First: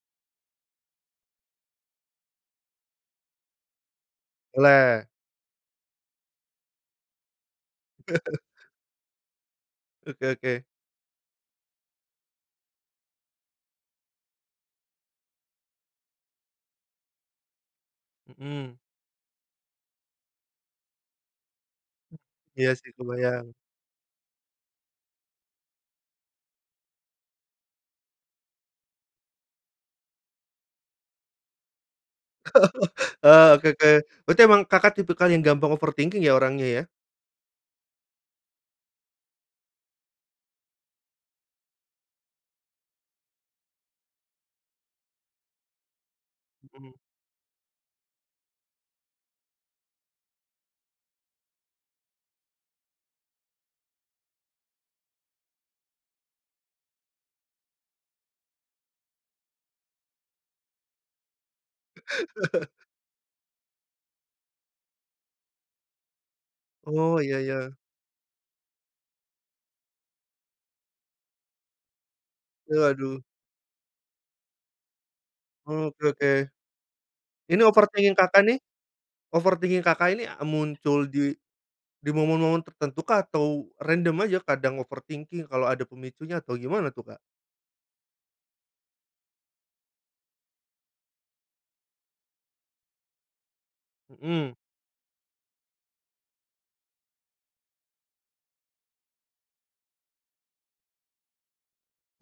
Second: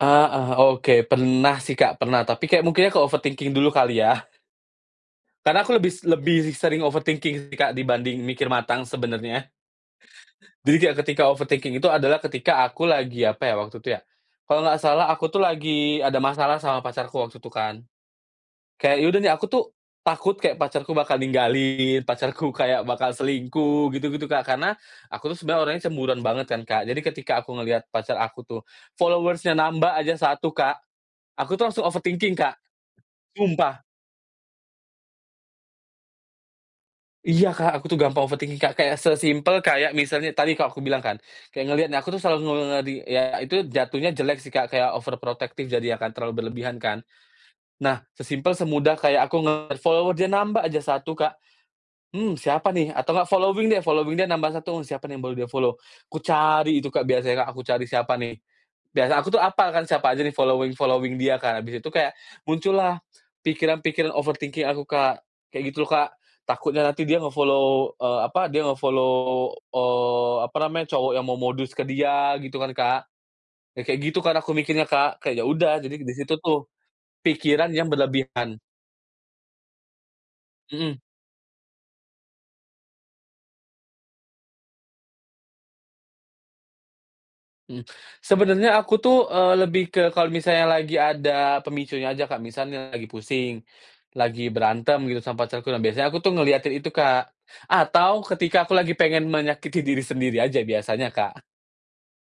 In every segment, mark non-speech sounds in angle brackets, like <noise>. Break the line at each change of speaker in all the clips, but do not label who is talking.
Ah, eh, oke pernah sih Kak pernah tapi kayak mungkin ya ke overthinking dulu kali ya?
Boleh.
Karena aku lebih lebih sering overthinking sih Kak dibanding
<chuckles>
mikir matang sebenarnya.
Oke oke.
Jadi kayak ketika overthinking itu adalah ketika aku lagi apa ya waktu itu ya? Kalau nggak salah aku tuh lagi ada masalah sama pacarku waktu itu kan,
Mhm.
kayak ya udah nih aku tuh takut kayak pacarku bakal ninggalin pacarku
Iya
kayak
sih
bakal
kalau yang
selingkuh gitu gitu Kak karena aku tuh sebenarnya orangnya cemburuan banget kan Kak jadi ketika aku ngelihat pacar aku tuh, followers-nya nambah aja 1 Kak, aku tuh langsung overthinking Kak,
<laughs> Eee,
sumpah.
oke-oke berarti emang Kakak tipikal yang gampang overthinking ya orangnya ya?
Iya Kak aku tuh gampang overthinking Kak kayak sesimple kayak misalnya tadi kalau aku bilang kan, kayak ngelihat nah aku tuh selalu ngeri ya itu jatuhnya jelek sih kak kayak over protektif jadi ya kan terlalu berlebihan
Mhm.
kan, nah sesimple semudah kayak aku ngelihat follower dia nambah aja 1 Kak, mmm, siapa nih atau gak following deh following dia nambah 1 siapa nih baru dia follow kucari itu Kak biasanya Kak aku cari siapa nih, biasa aku tuh hafal kan siapa aja nih following following dia Kak habis di situ kayak
<laughs>
muncullah pikiran-pikiran overthinking aku Kak kayak gitu loh Kak takutnya nanti
Oh
dia
iya iya.
nge-follow, eee, apa dia nge-follow, eee, apa namanya cowok yang mau modus ke dia gitu kan Kak,
Waduh.
ya kayak gitu kan aku mikirnya Kak kayak ya udah
Oke
jadi di
oke,
situ tuh,
ini
pikiran yang
overthinking Kakak
berlebihan.
nih? Overthinking Kakak ini, eee,
Mhm.
muncul di, di momen-momen tertentu kah atau random aja kadang overthinking kalo ada pemicunya atau gimana tuh, Kak?
Mhm, sebenarnya aku tuh, eee, lebih ke kalau misalnya lagi ada pemicunya aja Kak misalnya lagi pusing, lagi
Mhm.
berantem gitu sama pacarku nah biasanya aku tuh ngelihatin itu Kak, atau ketika aku lagi pengen menyakiti diri sendiri aja biasanya, Kak.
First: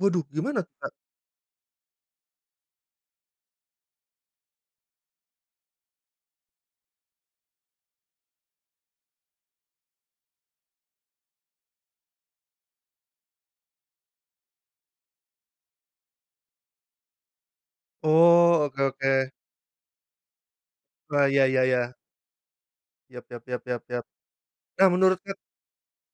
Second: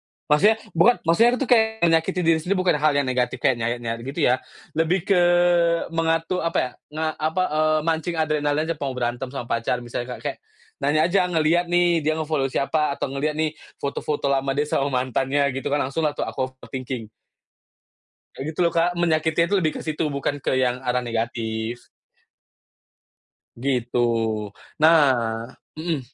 Waduh
Maksudnya
gimana, Kak?
bukan maksudnya itu kayak menyakiti diri sendiri bukan hal yang negatif kayak nyayat-nyayat gitu ya, lebih ke mengatur apa ya nge apa? Eee, mancing adrenalinnya atau mau berantem sama pacar misalnya Kak kayak nanya aja ngelihat nih dia nge-follow siapa atau ngelihat nih foto-foto lama dia sama mantannya gitu kan langsung lah tuh aku overthinking. Kayak gitu
Oh
loh
oke
Kak
oke.
menyakitinya itu lebih ke situ bukan ke yang arah
Wah iya ya
negatif.
ya Ya ya ya ya
Gitu
ya, eh, menurut, Kak?
nah, mhm.